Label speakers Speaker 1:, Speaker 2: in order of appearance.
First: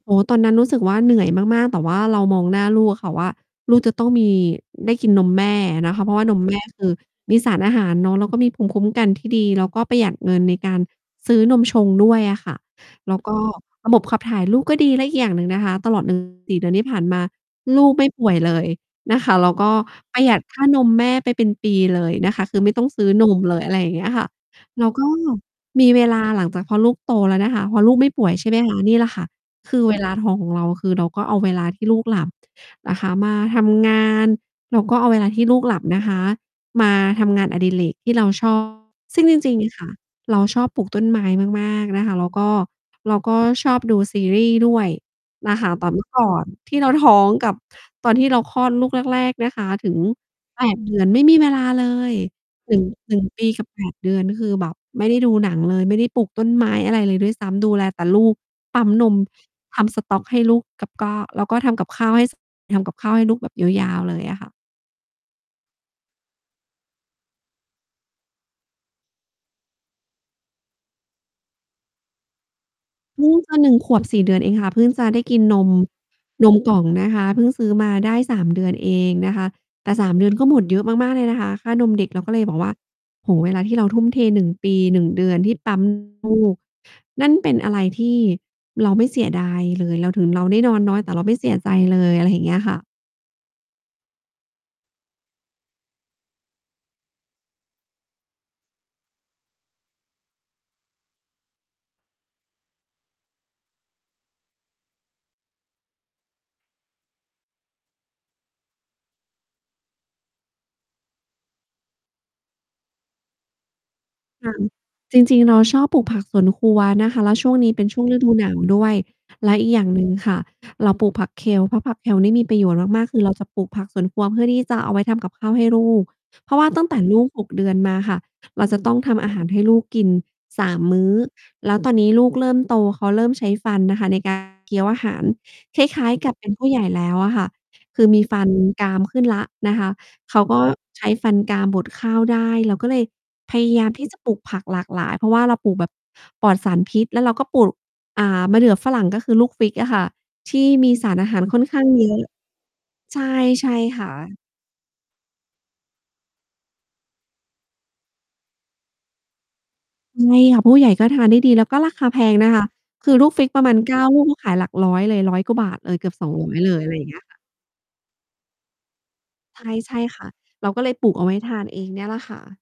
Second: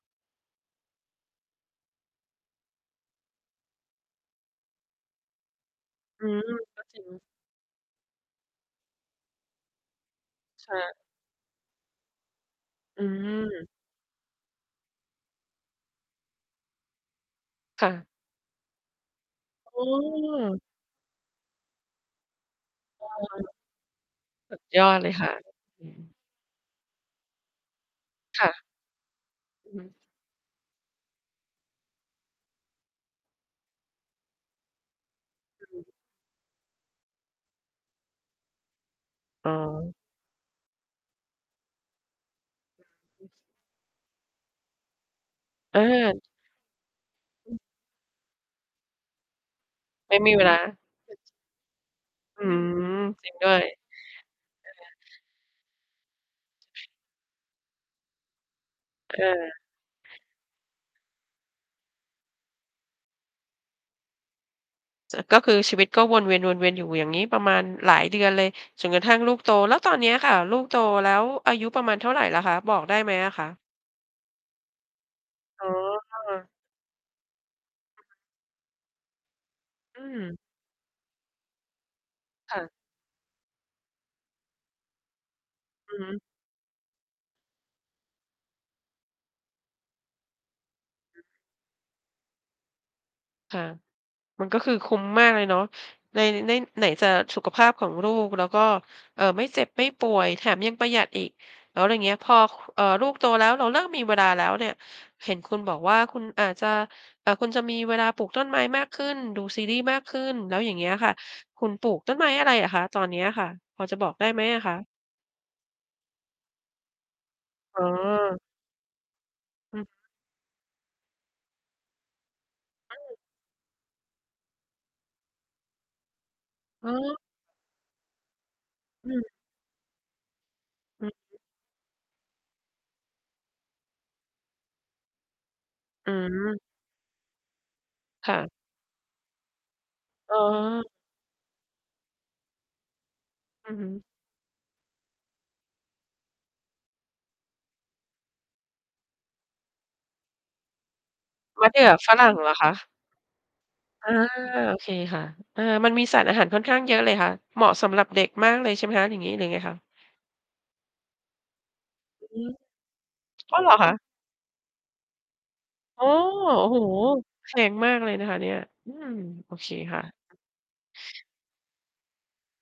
Speaker 1: โอ้โฮ ตอนนั้นรู้สึกว่า เหนื่อยมาก ๆ แต่ว่าเรามองหน้าลูกอะค่ะว่า ลูกจะต้องมี ได้กินนมแม่อะนะคะ เพราะว
Speaker 2: อ
Speaker 1: ่
Speaker 2: ื
Speaker 1: านม
Speaker 2: ม
Speaker 1: แม่
Speaker 2: ก
Speaker 1: ค
Speaker 2: ็
Speaker 1: ือ
Speaker 2: จริง
Speaker 1: มีสารอาหารเนาะ แล้วก็มีภูมิคุ้มกันที่ดี แล้วก็ประหยัดเงินในก
Speaker 2: ค
Speaker 1: า
Speaker 2: ่
Speaker 1: ร
Speaker 2: ะ
Speaker 1: ซื้อนมชงด้วยอะค่ะ
Speaker 2: อ
Speaker 1: แล้ว ก็
Speaker 2: ืม
Speaker 1: ระบบขับถ่ายลูกก็ดี แล้วอีกอย่างหนึ่งนะคะ ตลอด อือ 4 เดือนที่ผ่านมา ล
Speaker 2: ค
Speaker 1: ู
Speaker 2: ่
Speaker 1: ก
Speaker 2: ะ
Speaker 1: ไม่ป่วยเลยนะคะ แล้วก็
Speaker 2: อื
Speaker 1: ประหยัดค่
Speaker 2: ม
Speaker 1: านมแม่ไปเป็นปีเลยนะคะ คือไม่ต้องซ
Speaker 2: เอ
Speaker 1: ื้อน
Speaker 2: อ
Speaker 1: มเลย อะไรอย่างเงี้ยค่ะ
Speaker 2: สุด ย
Speaker 1: เรา
Speaker 2: อด
Speaker 1: ก
Speaker 2: เ
Speaker 1: ็
Speaker 2: ลยค่ะ อ
Speaker 1: ม
Speaker 2: ื
Speaker 1: ี
Speaker 2: อ
Speaker 1: เวลาหลังจากพอลูกโตแล้วนะคะ พอลูกไม่ป่วย
Speaker 2: ค
Speaker 1: ใช
Speaker 2: ่
Speaker 1: ่ไหม
Speaker 2: ะ
Speaker 1: คะ นี่แหละค่ะ
Speaker 2: อื
Speaker 1: ค
Speaker 2: อ
Speaker 1: ื
Speaker 2: ฮ
Speaker 1: อ
Speaker 2: ึ
Speaker 1: เวลาทองของเรา คือ เราก็เอาเวลาที่ลูกหลับนะคะมาทำงาน เราก็เอาเวลาที่ลู
Speaker 2: อ
Speaker 1: ก
Speaker 2: ือ
Speaker 1: หล
Speaker 2: ฮ
Speaker 1: ั
Speaker 2: ึ
Speaker 1: บนะคะ มาทำงานอดิเรกที่เรา ชอบ ซึ่งจ
Speaker 2: อ๋
Speaker 1: ริง ๆ นี้ค่ะ
Speaker 2: อ
Speaker 1: เราชอบปลูกต้นไม้มาก ๆ นะคะ แล้วก็ เราก็ชอบดูซีรีส์ด้วยนะคะ
Speaker 2: อ
Speaker 1: แต่ เมื่อ ก
Speaker 2: า
Speaker 1: ่อนที่เราท้องก
Speaker 2: อ
Speaker 1: ั
Speaker 2: ื
Speaker 1: บ
Speaker 2: อ
Speaker 1: ตอนที่เราคลอดลูกแรก ๆ นะคะ ถึง
Speaker 2: ไม่มี เวลา
Speaker 1: 8 เดือน ไม่มีเวลาเลย
Speaker 2: อื
Speaker 1: 1-
Speaker 2: ม
Speaker 1: 1
Speaker 2: จริง
Speaker 1: ป
Speaker 2: ด
Speaker 1: ี
Speaker 2: ้ว
Speaker 1: ก
Speaker 2: ย
Speaker 1: ับ แป
Speaker 2: เ
Speaker 1: ด เดือน คือแบบ
Speaker 2: ออ
Speaker 1: ไม่ได้ดูหนังเลย ไม่ได้ปลูกต้นไม้อะไรเลยด้วยซ้ำ ดูแลแต่ลูก ปั๊มน
Speaker 2: เ
Speaker 1: ม
Speaker 2: ออ
Speaker 1: ทำสต๊อกให้ลูก กับก็ แล้วก็ทำกับข้าวให้ ส ทำกับข้าวให้ลูกแบบยาว ๆ เลยอะค่ะ
Speaker 2: จะ ก็คือชีวิตก็วนเวียน ๆ อยู่อย่างงี้ประมาณหลายเดือนเลย จนกระทั่งลูกโต แล้วตอนเนี้ยค่ะ ลูกโตแล้วอายุประมาณเท่าไรแล้วคะ บอกได้มั้
Speaker 1: เ
Speaker 2: ย
Speaker 1: พ
Speaker 2: อ
Speaker 1: ิ่
Speaker 2: ะ
Speaker 1: ง
Speaker 2: คะ?
Speaker 1: จะ 1 ขวบ 4 เดือนเองค่ะ เพิ่งจะได้กินน
Speaker 2: อ๋
Speaker 1: ม
Speaker 2: อ ค่ะ
Speaker 1: นมกล่องนะคะ เพิ่งซื้อมาได้ 3 เดือนเองนะคะ แต่
Speaker 2: อื
Speaker 1: 3 เดือ
Speaker 2: ม
Speaker 1: นก็หมดเยอะมาก ๆ เลยนะคะค่านมเด็ก เราก็เลยบ
Speaker 2: ค
Speaker 1: อ
Speaker 2: ่
Speaker 1: กว่
Speaker 2: ะ
Speaker 1: า โอ้โฮ เวลาที่เราทุ่มเท 1 ปี 1 เดือนที่ ปั๊ม
Speaker 2: อือฮึ
Speaker 1: ลูก นั่นเป็นอะไรที่เราไม่เสียดายเลย เรา ถึงเราได้นอนน้อย แต่เราไม่เสียใจเลย อะไรอย่างเงี้ยค่ะ
Speaker 2: ค่ะ มันก็คือคุ้มมากเลยเนาะ ใน ใน่ ไหนจะสุขภาพของลูก แล้วก็ เอ่อ ไม่เจ็บไม่ป่วยแถมยังประหยัดอีก อ๋อ แล้วเงี้ย พอ ค เอ่อ ลูกโตแล้วเราเริ่มมีเวลาแล้วเนี่ย เห็นคุณบอกว่าคุณอาจจะ เอ่อ คุณจะมีเวลาปลูกต้นไม้มากขึ้น ดูซีรีส์มากขึ้น แล้วอย่างเงี้ยค่ะ คุณปลูกต้นไม้อะไรอะคะ ตอนเนี้ยค่ะ พอจะบอกได้ไหม
Speaker 1: ค่ะ
Speaker 2: อะคะ?
Speaker 1: จริง ๆ เราชอบปลูกผักสวนครัวนะคะ แล้วช่วงนี้
Speaker 2: อ
Speaker 1: เ
Speaker 2: ๋
Speaker 1: ป็นช่วงฤดู
Speaker 2: อ
Speaker 1: หนาวด้วย และอีก
Speaker 2: อ
Speaker 1: อย
Speaker 2: ือ
Speaker 1: ่างหนึ่งค่ะ เราปลูกผัก Kale เพราะผัก Kale นี่มีประโยชน์
Speaker 2: อ้า
Speaker 1: มาก
Speaker 2: ว
Speaker 1: ๆ คือเราจะปลูกผักสวนครัวเพื่อที่จะเอาไว้ทำกับข้าวให้ลูก เพราะว่าตั้
Speaker 2: อ
Speaker 1: ง
Speaker 2: ๋
Speaker 1: แต่
Speaker 2: อ
Speaker 1: ลูก 6 เดือนมาค่ะ เราจะต้อง
Speaker 2: อื
Speaker 1: ทำอา
Speaker 2: ม
Speaker 1: หารให้ลูกกิน 3 ม
Speaker 2: อ
Speaker 1: ื
Speaker 2: ื
Speaker 1: ้อ
Speaker 2: อ
Speaker 1: แล้วตอนนี้ลูกเริ่มโต เขาเริ่มใช้ฟันนะคะใน การ เคี้ยวอาหาร คล้
Speaker 2: อ
Speaker 1: า
Speaker 2: ื
Speaker 1: ย ๆ กับเป็นผ
Speaker 2: ม
Speaker 1: ู้ใหญ่แล้วอะค่ะ คือมี
Speaker 2: ค
Speaker 1: ฟ
Speaker 2: ่
Speaker 1: ัน
Speaker 2: ะ
Speaker 1: กรามขึ้นแล้วนะคะ
Speaker 2: อ๋
Speaker 1: เขา ก็
Speaker 2: อ
Speaker 1: ใช้ฟันกรามบดข้าวได้ เราก็เลยพย
Speaker 2: อื
Speaker 1: า
Speaker 2: อ
Speaker 1: ย
Speaker 2: ฮ
Speaker 1: ามท
Speaker 2: ึ
Speaker 1: ี่จะปลูกผักหลากหลาย เพราะว่าเราปลูกแบบปลอดสารพิษ แล้วเราก็ปลูก อ่า มะเดื่อฝรั่ง ก็คือลูก fig อะค่ะ ที่มีสารอาหารค่
Speaker 2: ม
Speaker 1: อน
Speaker 2: ะ
Speaker 1: ข
Speaker 2: เด
Speaker 1: ้
Speaker 2: ื
Speaker 1: า
Speaker 2: ่
Speaker 1: ง
Speaker 2: อ
Speaker 1: เย
Speaker 2: ฝ
Speaker 1: อะ
Speaker 2: รั่งเหรอคะ?
Speaker 1: ใช่ ใช่ค
Speaker 2: อ
Speaker 1: ่
Speaker 2: า
Speaker 1: ะ
Speaker 2: โอเคค่ะ เออ มันมีสารอาหารค่อนข้างเยอะเลยค่ะ เหมาะสำหรับเด็กมากเลยใช่ไหมคะ อย่างงี้ หรือไงคะ?
Speaker 1: ใช่ค่ะ ผู้ใหญ่ก็ทานได้ดี แล้วก็ราคาแพ
Speaker 2: อือ
Speaker 1: ง
Speaker 2: ฮึ
Speaker 1: นะคะ คือลูก fig
Speaker 2: อ้
Speaker 1: ป
Speaker 2: อ
Speaker 1: ร
Speaker 2: เ
Speaker 1: ะ
Speaker 2: หร
Speaker 1: มา
Speaker 2: อ
Speaker 1: ณ
Speaker 2: ค
Speaker 1: เ
Speaker 2: ะ?
Speaker 1: ก้า ลูกก็ขายหลักร้อยเลย 100 กว่าบาท เอ
Speaker 2: โ
Speaker 1: อ
Speaker 2: อ้
Speaker 1: เกือบ สองร
Speaker 2: โ
Speaker 1: ้อย
Speaker 2: อ
Speaker 1: เ
Speaker 2: ้
Speaker 1: ล
Speaker 2: โฮ
Speaker 1: ย อะไรอย่างเงี้ยค่ะ
Speaker 2: แพงมากเลยนะคะเนี่ย อืม โอ
Speaker 1: ใช
Speaker 2: เค
Speaker 1: ่ ใช
Speaker 2: ค
Speaker 1: ่
Speaker 2: ่
Speaker 1: ค่ะ
Speaker 2: ะ
Speaker 1: เราก็เลยปลูกเอาไว้ทานเองเนี่ยแหละค่ะ